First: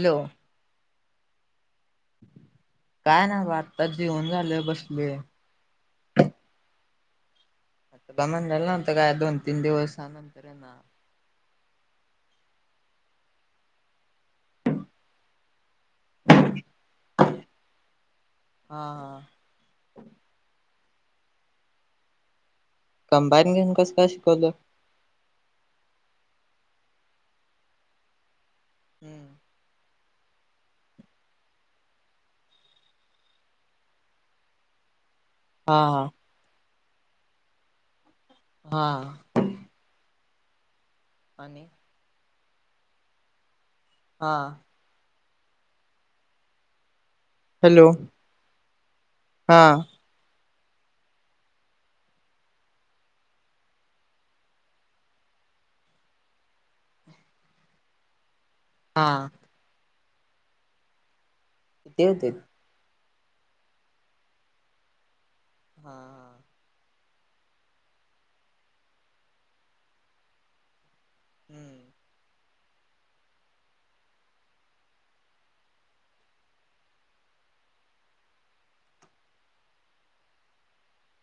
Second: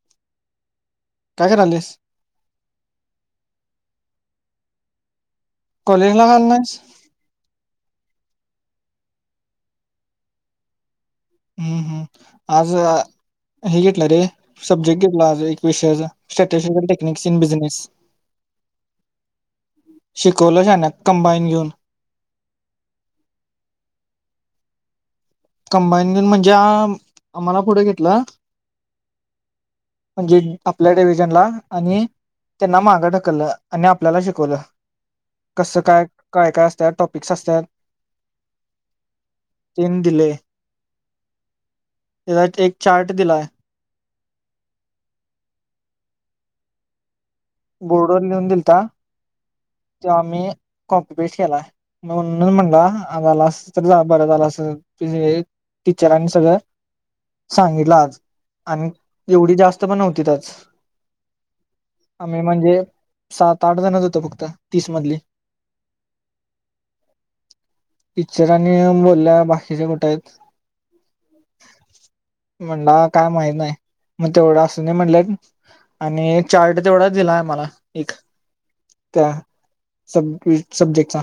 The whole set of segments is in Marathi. हॅलो! काय करालेस? काय नाय बा आतच जेवण झालं बसलोया. कॉलेजला आला नाहीस तुला म्हणटलेलं नव्हतं काय? दोन तीन दिवसानंतर येणार. हूम हम् आज हे घेतलं रे, सब्जेक्ट घेतला आज एक विषयाचा स्ट्रॅटेजि आणि टेक्निकस इन बिजनेस, हा हा शिकवल शहाण्या कंबाईन घेऊन. कंबाईन घेऊन कसं काय शिकवलं? कंबाईन घेवून म्हणज्या, आम्हाला पुढे घेतल हूम्म. म्हणजे आपल्या डेिव्हिजनला आणि त्यांना मागं ढकललं आणि आपल्याला शिकवलं. हा कसं काय? हा काय काय अस त. त्यात टॉपिकस असत्यात हा. आणि त्याचाच एक चार्ट दिलाय. हा. हॅलो बोर्डवर लिहून दिलता, हा त्यो आम्ही कॉपी पेस्ट केलाय, म्हणूनच म्हणला आज आला असतास तर बरं झालं आस, टीचरांनी सगळं सांगितलं आज. आणि हा एवढी जास्त पण नव्हतीत आज किती होते आम्ही म्हणजे सात, आठ जणच होतो फक्त तीस मधली हा हा. टीचराणी बोलल्या बाकीचे कुठे आहेत? हम्म [unintelligible] म्हणला काय माहत नाही, मग तेवढं असूदे म्हणले आणि एक चार्ट तेवढा दिला आहे मला एक त्या सब्जे सब्जेक्टचा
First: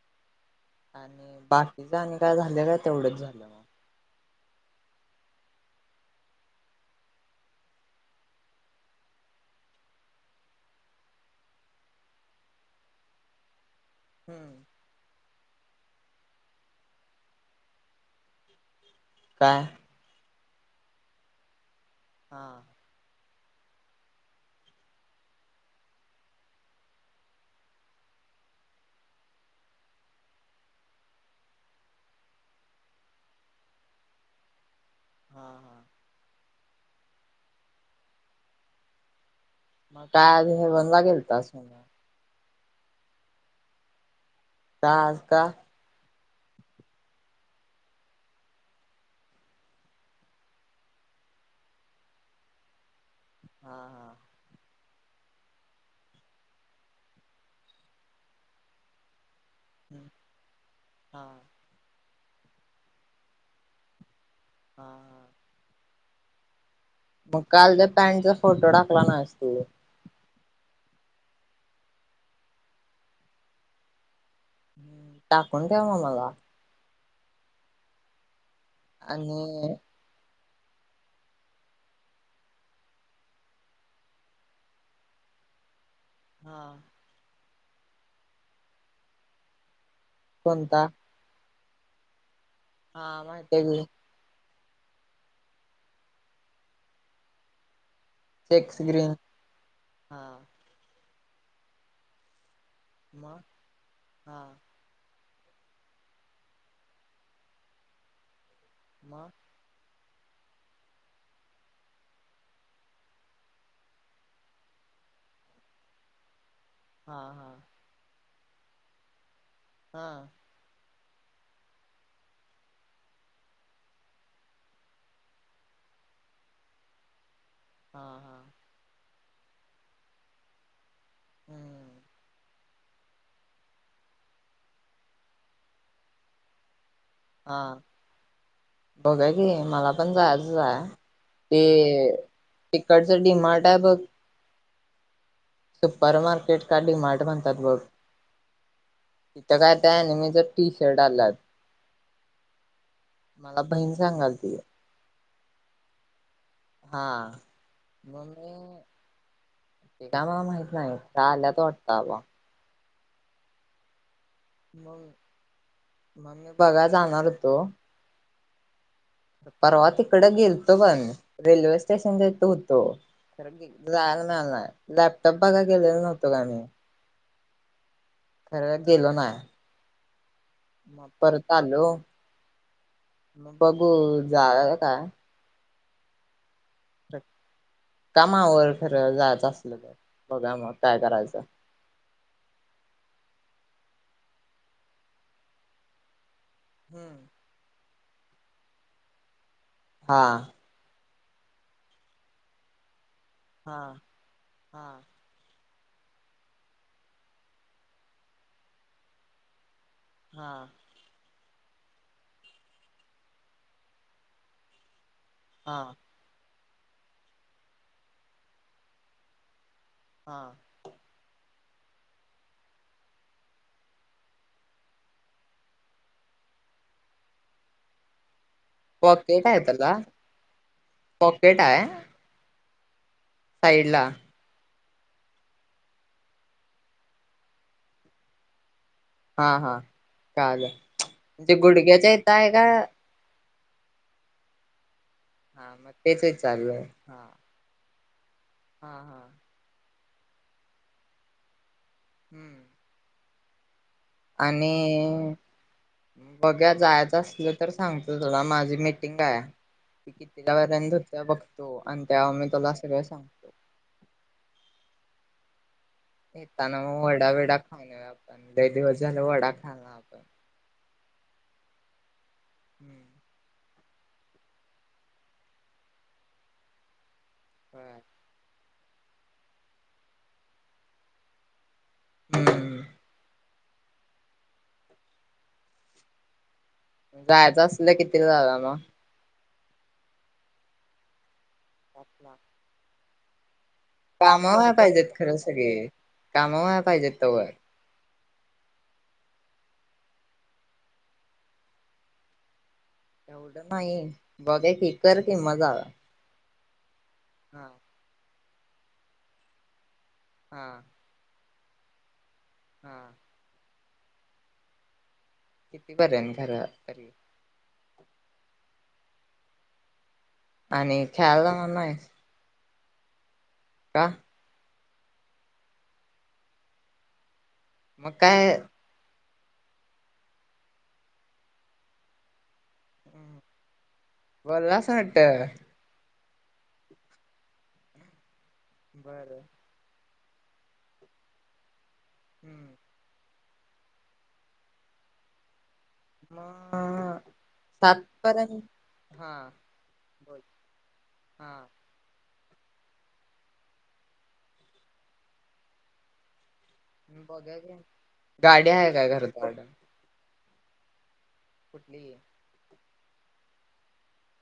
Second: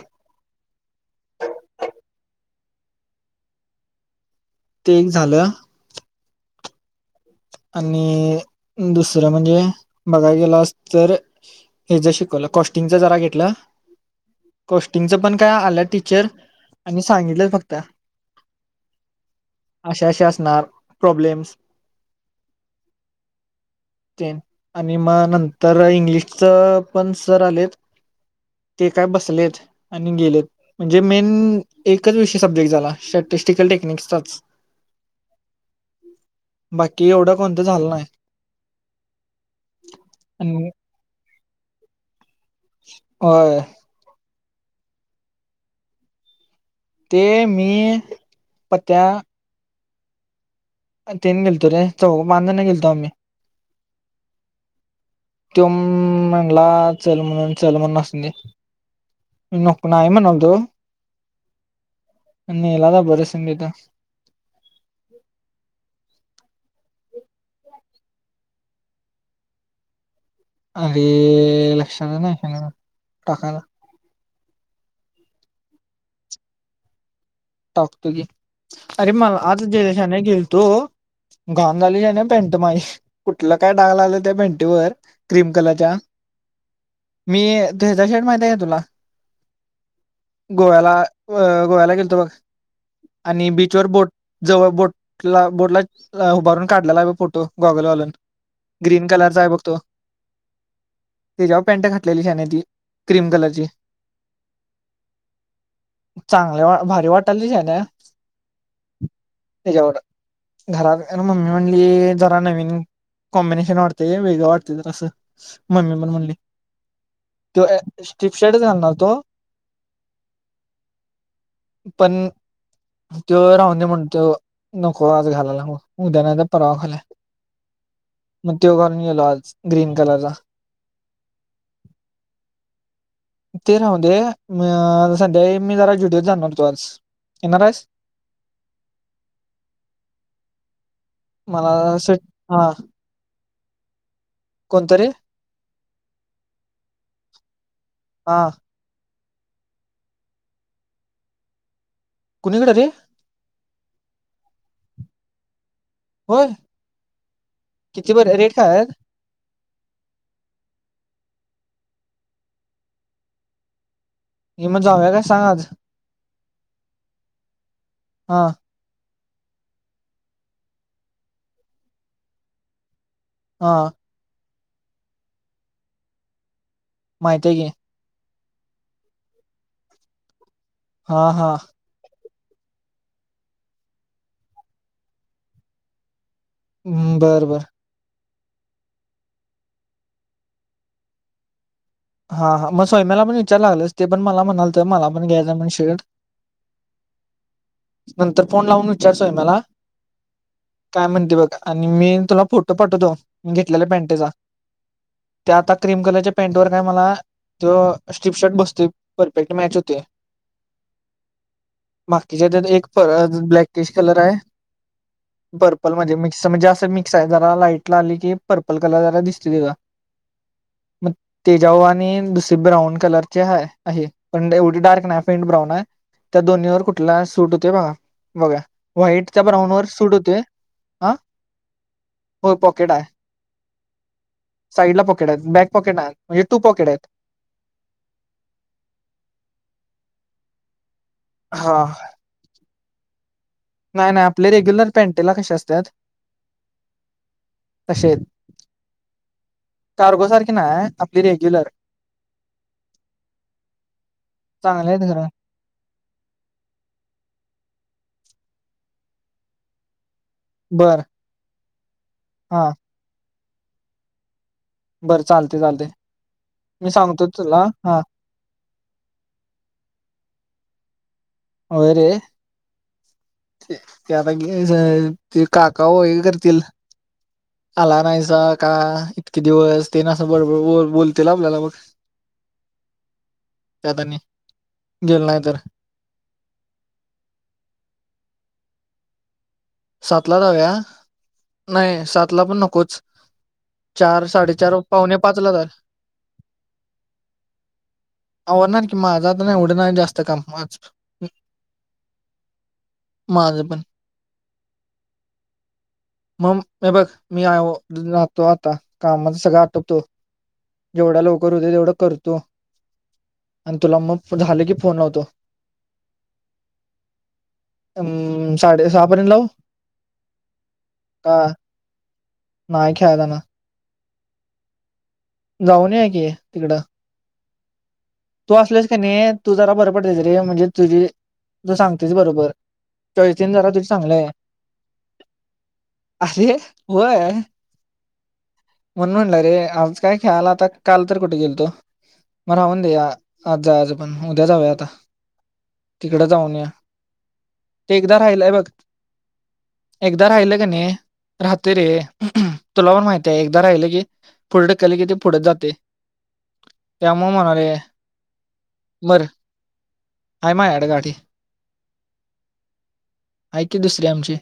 ते काय तेवढंच झालं मग ते एक झालं. आणि दुसरं म्हणजे बघाय गेलास, तर हेज शिकवलं कॉस्टिंगच जरा घेतलं. हम्म कॉस्टिंगच पण काय आल्या टीचर आणि सांगितलं फक्त काय अशा अशा [unintelligible] प्रॉब्लेमस हा. ते आणि मग नंतर इंग्लिशच पण सर आलेत ते काय बसलेत आणि गेलेत म्हणजे मेन एकच विषय सब्जेक्ट झाला स्टॅटिस्टिकल टेक्निकसचाच हा हा हम् बाकी कि एवढं कोणतं झालं नाही. मग काय आधी आणि हे बनवा गेलतास? [inaudible] होय. का आज का? ते मी पत्या तेन गेलतो रे चौघ पांज जण गेलतो आम्ही हा हा. तुमन ला चलमुन चलमन अस असते. नको नाही म्हणालतो हा हा आणि नेला बर संगीता हा हा. मग काल त्या पॅन्टचा फोटो टाकला नाहीस तू अरे लक्षातच नाही टाकायला. हम् टाकून ठेव म मला टाकतो की अरे मला आज आणि जय देशा आणाय गेलतो. तो घालून आलोय आणि पॅन्ट माझी कुठलं काय डाग लागलंय त्या पँटेवर क्रीम कलरच्या हा. मी त्यो हेचा शर्ट माहिती आहे का तुला. कोणता गोव्याला अ गोव्याला गेलतो बघ हा माहित आणि हाय की. बीचवर बोट जवळ बोटला बोटला उभारून काढलेला हाय ब फोटो गॉगल घालून ग्रीन कलरचा आहे बघ तो. हा तेज्यावर पँट घातलेली शान्या ती. क्रीम मग कलरची हा. चांगल्या भारी वाट कल्ली जाणे [unintelligible] मग त्येच्यावर घरात मम्मी म्हटली जरा नवीन कॉम्बिनेशन वाटतंय वेगळं वाटतय जरासं मम्मी पण म्हणली. हा हा तो शर्टच घालणार होतो. हा. पण तो राहणूनदे म्हणतो नको आज घालायला म उद्या नाय तर परवा घालूया. हा हा म त्यो घालून गेलो आज. ग्रीन कलरचा. हम्म. ते राहू दे अ संध्याकाळी मी जरा जुडओ जाणार फ्रान्स [unintelligible] हा बघुया की मला पण जायचं हाय मला ते सेट तिकडच डीमार्ट मुबक [unintelligible] कोणतरीे सुपर मार्केट का डिमार्ट म्हणतात बघ. हा. तिथं काय त्या अनीमीच टी शर्ट आलात. कुणीकडे रे मला बहीण सांगालती. होय हा किती म बरे रेट मी काय आहेत काय मला माहित नाही त्या आल्यात तोटावा [unintelligible] हे जाऊया मग काय सांग आज मग मी बघा जाणार होतो हां. परवा तिकडं गेलतो पण रेल्वे स्टेशन च्या हित होतो. खर की हा जायला मिळायला नाही. लॅपटॉप बघायला गेलेला नव्हतो काय मी. माहिती आहे की. खरं गेलो नाय. मग हा हा परत आलो माग बघू जा का हम् बर बर कामावर खरं जायचं असल तर बघा मग काय करायचं हा हा मग सवैम्याला पण विचारयला लागल ते पण मला म्हणालत मला पण घ्यायचं म्हण शेर्ड हम्म नंतर फोन लावून विचारचोय मला हा काय म्हणते बघा आणि मी तुला फोटो पाठवतो हा घेतलेल्या पॅनटेचा हा त्या आता क्रीम कलरच्या पॅंटवर काय मला त स्ट्रीप शर्ट बसत परफेक्ट मॅच होते हा बाकीच्या त्यात एक ब्लॅक टिश कलर आहे पर्पल हा म्हणजे मिक्स जास्त मिक्स आहे जरा लाईट ला आली की, पर्पल कलर जरा दिसतोय तेजा. हा. तेजा वर आणि दुसर ब्राऊन कलर हाय आहे, पण एवढी डार्क नाही पेंट ब्राऊन आहे, त्या दोन्ही वर कुठला सूट होतोय बघा- बघा. व्हाईट त्या पॉकेट आहे ब्राऊन वर त्याला सूट होतोय, ह पॉकेट हो पक केट हाय. साईडला साईड ला पॉकेट आहेत, बॅक पॉकेट आहेत, म्हणजे टू पॉकेट आहेत. हा हा कळालं. म्हणजे हा गुडघ्याच्या इथं आहे का? नाही नाही आपले रेग्युलर पॅन्टेला कसे हा असतात मग तेच एक चालु हाय. तसेच हा हा. कार्गो सारखी नाही आपली रेग्युलर हम. चांगले आहेत खरं आणि बघूया जायचं असलं तर सांगतो. [unintelligible] माझी मिटिंग आहे. कितीला [unintelligible] वर त्या बर अण बघतो. तोव आणि त्या हा उमेशला सगळं सांग [inaudible] बरं चालतयं चालतयं. येताना मग वडा विडा खाऊन येऊ आपण, लय दिवस झाले वडा खाल्ला आपण. होय रे. हम्म ते आता घेयचंय, ते काका ओळी करतील. आला नायसाक. का इतके दिवस ते ना असं बरोबर बोलतील आपल्याला बघ. हम्म त्यात आणि, गेलो नाय तर. जायचं असलं कितीला जाऊया मग? सातला जाऊया. नाय सातला पण नकोच. चार कामं व्हाय साडेचार पाहिजेत पावणे खरं पाचला जा सगळी, कामं व्हाय पाहिजेत तवर. हा होणार की, माझं आता नाही एवढं नाही जास्त काम माझं एवढं पण नाहीे. बघुया की, कर कि मग जाऊया. मम ए बघ मी आय औ हा ध्रुवनाथ तो आता कामाचा सगळं आटपतो एवढा लोक करू दे तेवढं करतो हम आणि तुला मग झालं की फोन लावतो किती बरं घरं तरी अम् साडे सहा पर्यंत लावू आणि का खेळाला जाणार नाय नाही खेळाय जाणार का? जाऊन या की तिकडं मग तू काय असलास का नाही तू जरा बरं पडतयसं रे म्हणजे तुझी तू सांगतोयस बरोबर तळीतेन जरा तिथं चांगलय बोललास वाटतं अरे होय म्हणून म्हणलं बरं रे आलो च काय खेळाला आता काल तर कुठे गेल तो मग हम्म राहुं दे या आज जायाचं पण उद्या जावया आता तिकडं जाऊन या मग ते सात एकदा राहिलयं पर्यंत बघ हा एकदा बोल राहिल का नाही हा राहते रे तुला पण माहितीय एकदा राहिलं की पुढे ढकलं की ते पुढच जाते त्यामुळं म्हणालोय गाडी्या आहे काय घरच वाड आहे मा याड गाठी कुठली आहे ऐक दुसरे आमचे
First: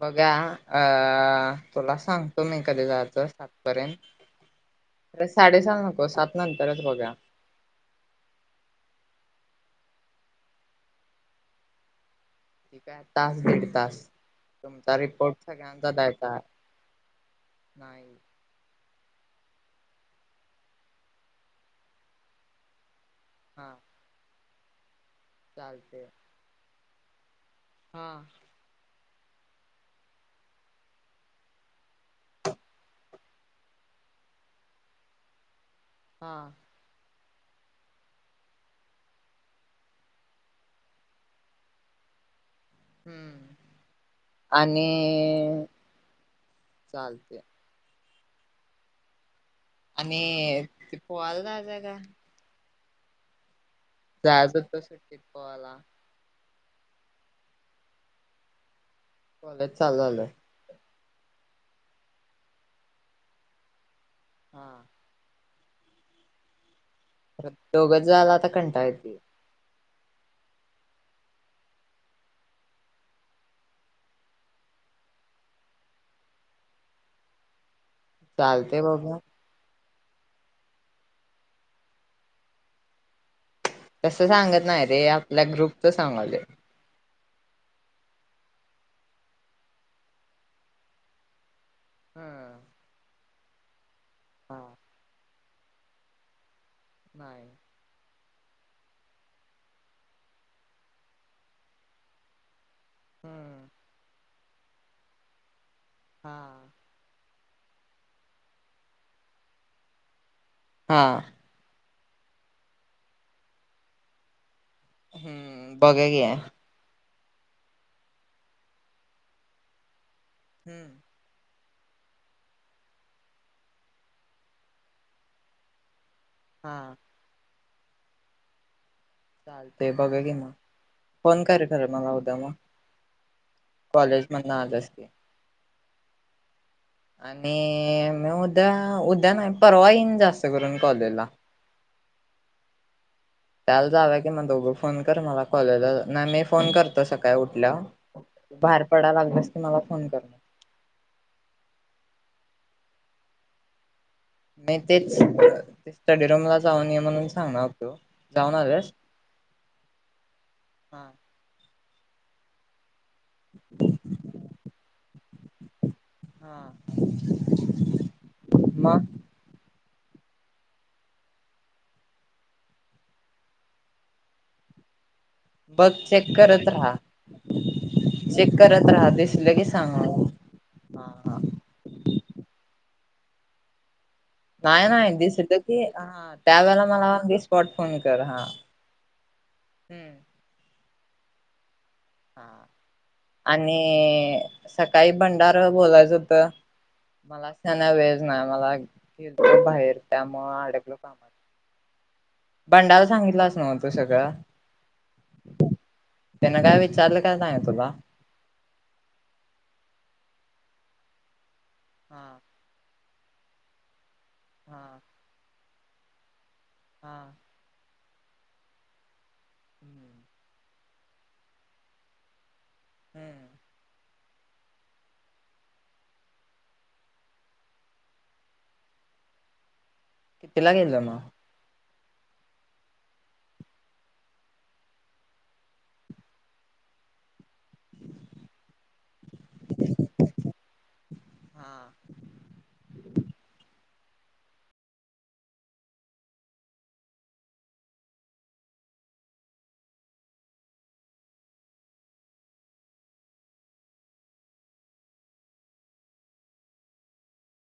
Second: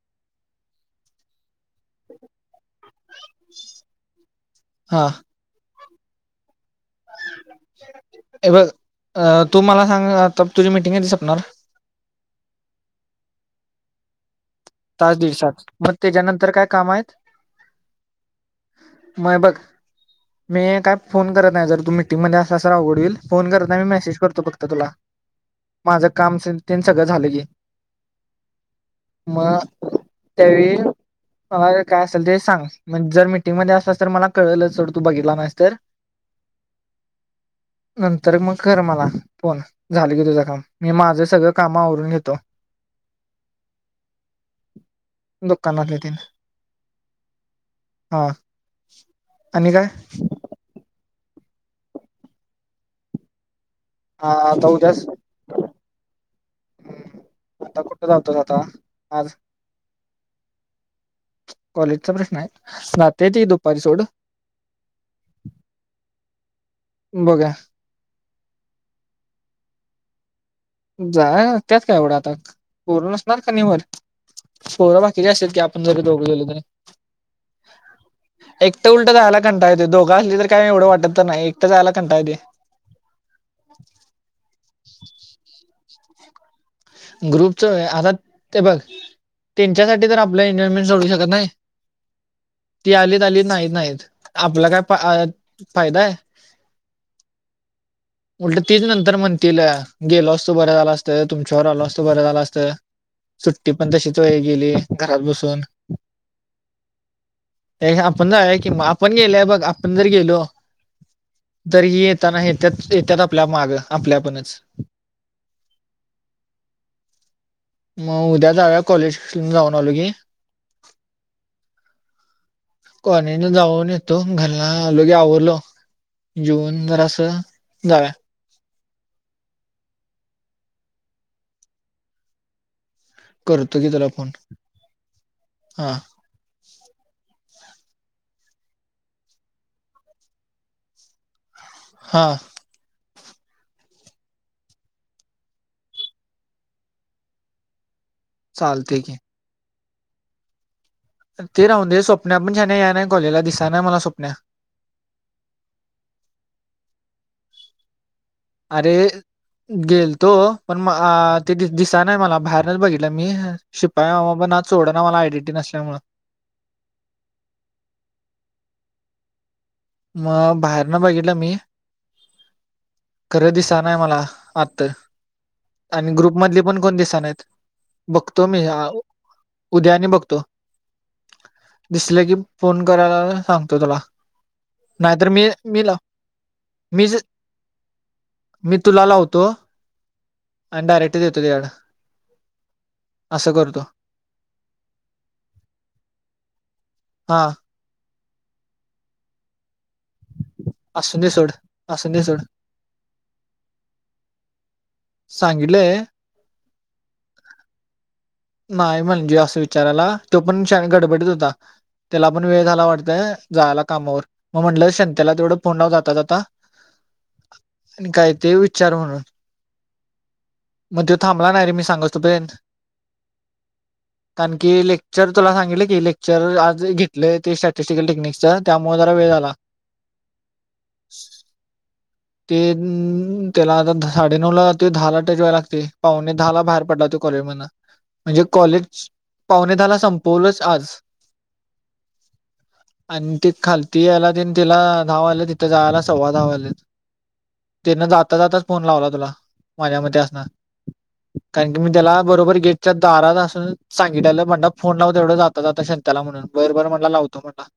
बघा अ तुला सांगतो म कधी जाचं सातपर्यंत साडेसहा न हो सात ना ए अ तू मला सांग आता तुझी मिीटिंग आहे तसपणार ठीक आहे तास दीड तास तुमचा तच रिपोर्ट दिवसात सगळ्यांचा मग द्यायचा आहे त्याच्यानंतर काय काम आहेत नाही मय बघ मी काय फोन करत नाही जर तू मिटिंगमध्ये असलासर आवड होईल फोन हा करता मी मेसेज करतो फक्त तर तुला चालते माझं काम असेल सगळं झालं की हा मग त्यावेळी मला काय असेल ते सांग म्हणजे जर मिीटिंगमध्येध्ये असला तर मला कळलं च तू बघितला नाहीस तर हा नंतर मग कर मला फोन झाल गे तुझं काम मी माझं सगळं कामवरून घेतो हम्म आणि दुकानातले तेन चालते हा आणि पल दज का हा जाज त शटकत पवाला हम्म आता कुठे जाततोच आता आज कॉलेज चालू झालंय कॉलेजचा प्रश्न आहे ना ते त दुपारी सोड हा बघा दोघच झाला आ घंटा यती जा त्यात काय एवढं आता पोरं नसणार क निमर पोरं बाकीचे असत की आपण जरी दोघं झाेल तरी एक चालते तर उलट बघू जायला कंटा येत दोघ असली तर काय एवढं वाटत तर नाही एकट जायला कंटाय ते तस सांगत नाही रे आपल्या ग्रुपच सांगालोय ग्रुपच आता ते बघ त्यांच्यासाठी तर आपलं एन्जॉयमेंट सोडू शकत नाही हम्म ती आलीत आलीत नाही नाहीत हा आपलं काय फाय फायदा हाय होय उलट तीच नंतर म्हणतील गेलो असतो बरं झाला असतं तुमच्याबरोबर आलो असतो बरं झालं असतं हम्म सुट्टी पण तशीच होय गेली असती घरात बसून हा ते हे आपण जाऊया कि मग आपण गेल्यावर बघ आपण जर गेलो हा तरी ही येताना येत्यात येत्यात आपल्या माग आपल्या आपणच हम्म बघा घ्या मग उद्या जावूया कॉलेजासनं जाऊन आलो की हम्म कॉलेजला जाऊन येतो घरला आलो की आवरल्यावर जाऊन हा जर असं जावूया चालतय बघाव घे मग फोन कर खरं मला उद्या मग करतो की त्याला कॉलेज फोन मधनं आलास की हा आणि मग उद्या उद्या नाही परवा ईन जास्त करून कॉलेजला हां चालेल जावूया की मग दोघं फोन कर मला कॉलेजला नाही मी फोन करतो सकाळी उठल्याव बाहेर चालतंय की पडायला लागले असते मला फोन करणार ते राहून दे स्वप्ना पण छान आहे या ना कॉलेजला दिसना मला स्वप्ना नाही तेच ते स्टडीरूमला आज जावून य म्हणून सांगणार होतो जाऊन आल्यास? अरे गेलतो पण म हा ती दि.. दिसाय नाही मला बाहेरनच बघित शिपाई मला सोड ना मला आय डी नसल्यामुळे हा म मग बाहेर न बघितलं मी खरं दिसना मला आत बघ आणि चेक ग्रुप मधली करत पण राहा. कोण दिसाय नाहित बघतो चेक मी करत राहा दिसलं की सांग उद्या मला. बघतो हा हा दिसलं की फोन करायलाला सांगतो तुला. नाही नाही, नाहीतर मी दिसलं की मी लाव हाऽ ऽत्यावेेळी मला मीच ऑन द स्पॉट फोन कर हाऽऽ मी तुला लावतो हम्. आणि डायरेक्ट देतो तेज्या कड.. हा. आणिऽऽऽसकाळी बंडारं बोलायचं होतं. हा मलाच द्याना वेळऽऽ नाय मला ऐकू ऐतय भायेर त्याऽ ऽ मऽऽ अडकलो कामात. सोडऽऽ बंडाला सांगितलास नव तू सगळं. सांगीडलयऽऽ नं काय विचारलं का नायऽ ऽ तुला. नाय म्हणजे असं विचारायला, तो पण शानां गडबडीत होता. त्याला हा पण वेळ झाला वाटऽ अंऽऽऽझाला कामावर. मग म्हटलं संत्याला तेवढं, तोंडाव जाता जाताऽऽ हाऽऽ आणि काय ते विचार म्हणून, [inaudible] म तो थांबला नाही रे मी सांगाच तोपर्यंत. हम्मऽऽ कारण की लेक्चर तुला सांगितलं की लेक्चर आज घीटलं ते स्टॅटिस्टिकल टेक्निकचं त्यामुळं जरा वेळ झाला. किती ला गेलं म ऽ तेऽऽ अंऽत्याला आता साडे नऊ ला ते दहा ला टच व्हायला लागतय, पावणे धा ला बाहेर पडलाय त्यो कॉलेज मधनं. मंजे कॉलेज, पावणे धा ला संपवलच आज, हा आणि ते खालती यायला. नं तिला धा वाजलं, तिथं जायला सव्वा धा वाजलंत त्यनं जाता जाताच फोन लावला तूला. माझ्या मते असणार. कारण की मी त्यला बरोबर गेटच्या दारात असुन सांगीतल्यालं बंडा फोन लाव तेवढा जाता जाता शंत्याला म्हणून. बर बरं म्हणला. लावतो म्हणला.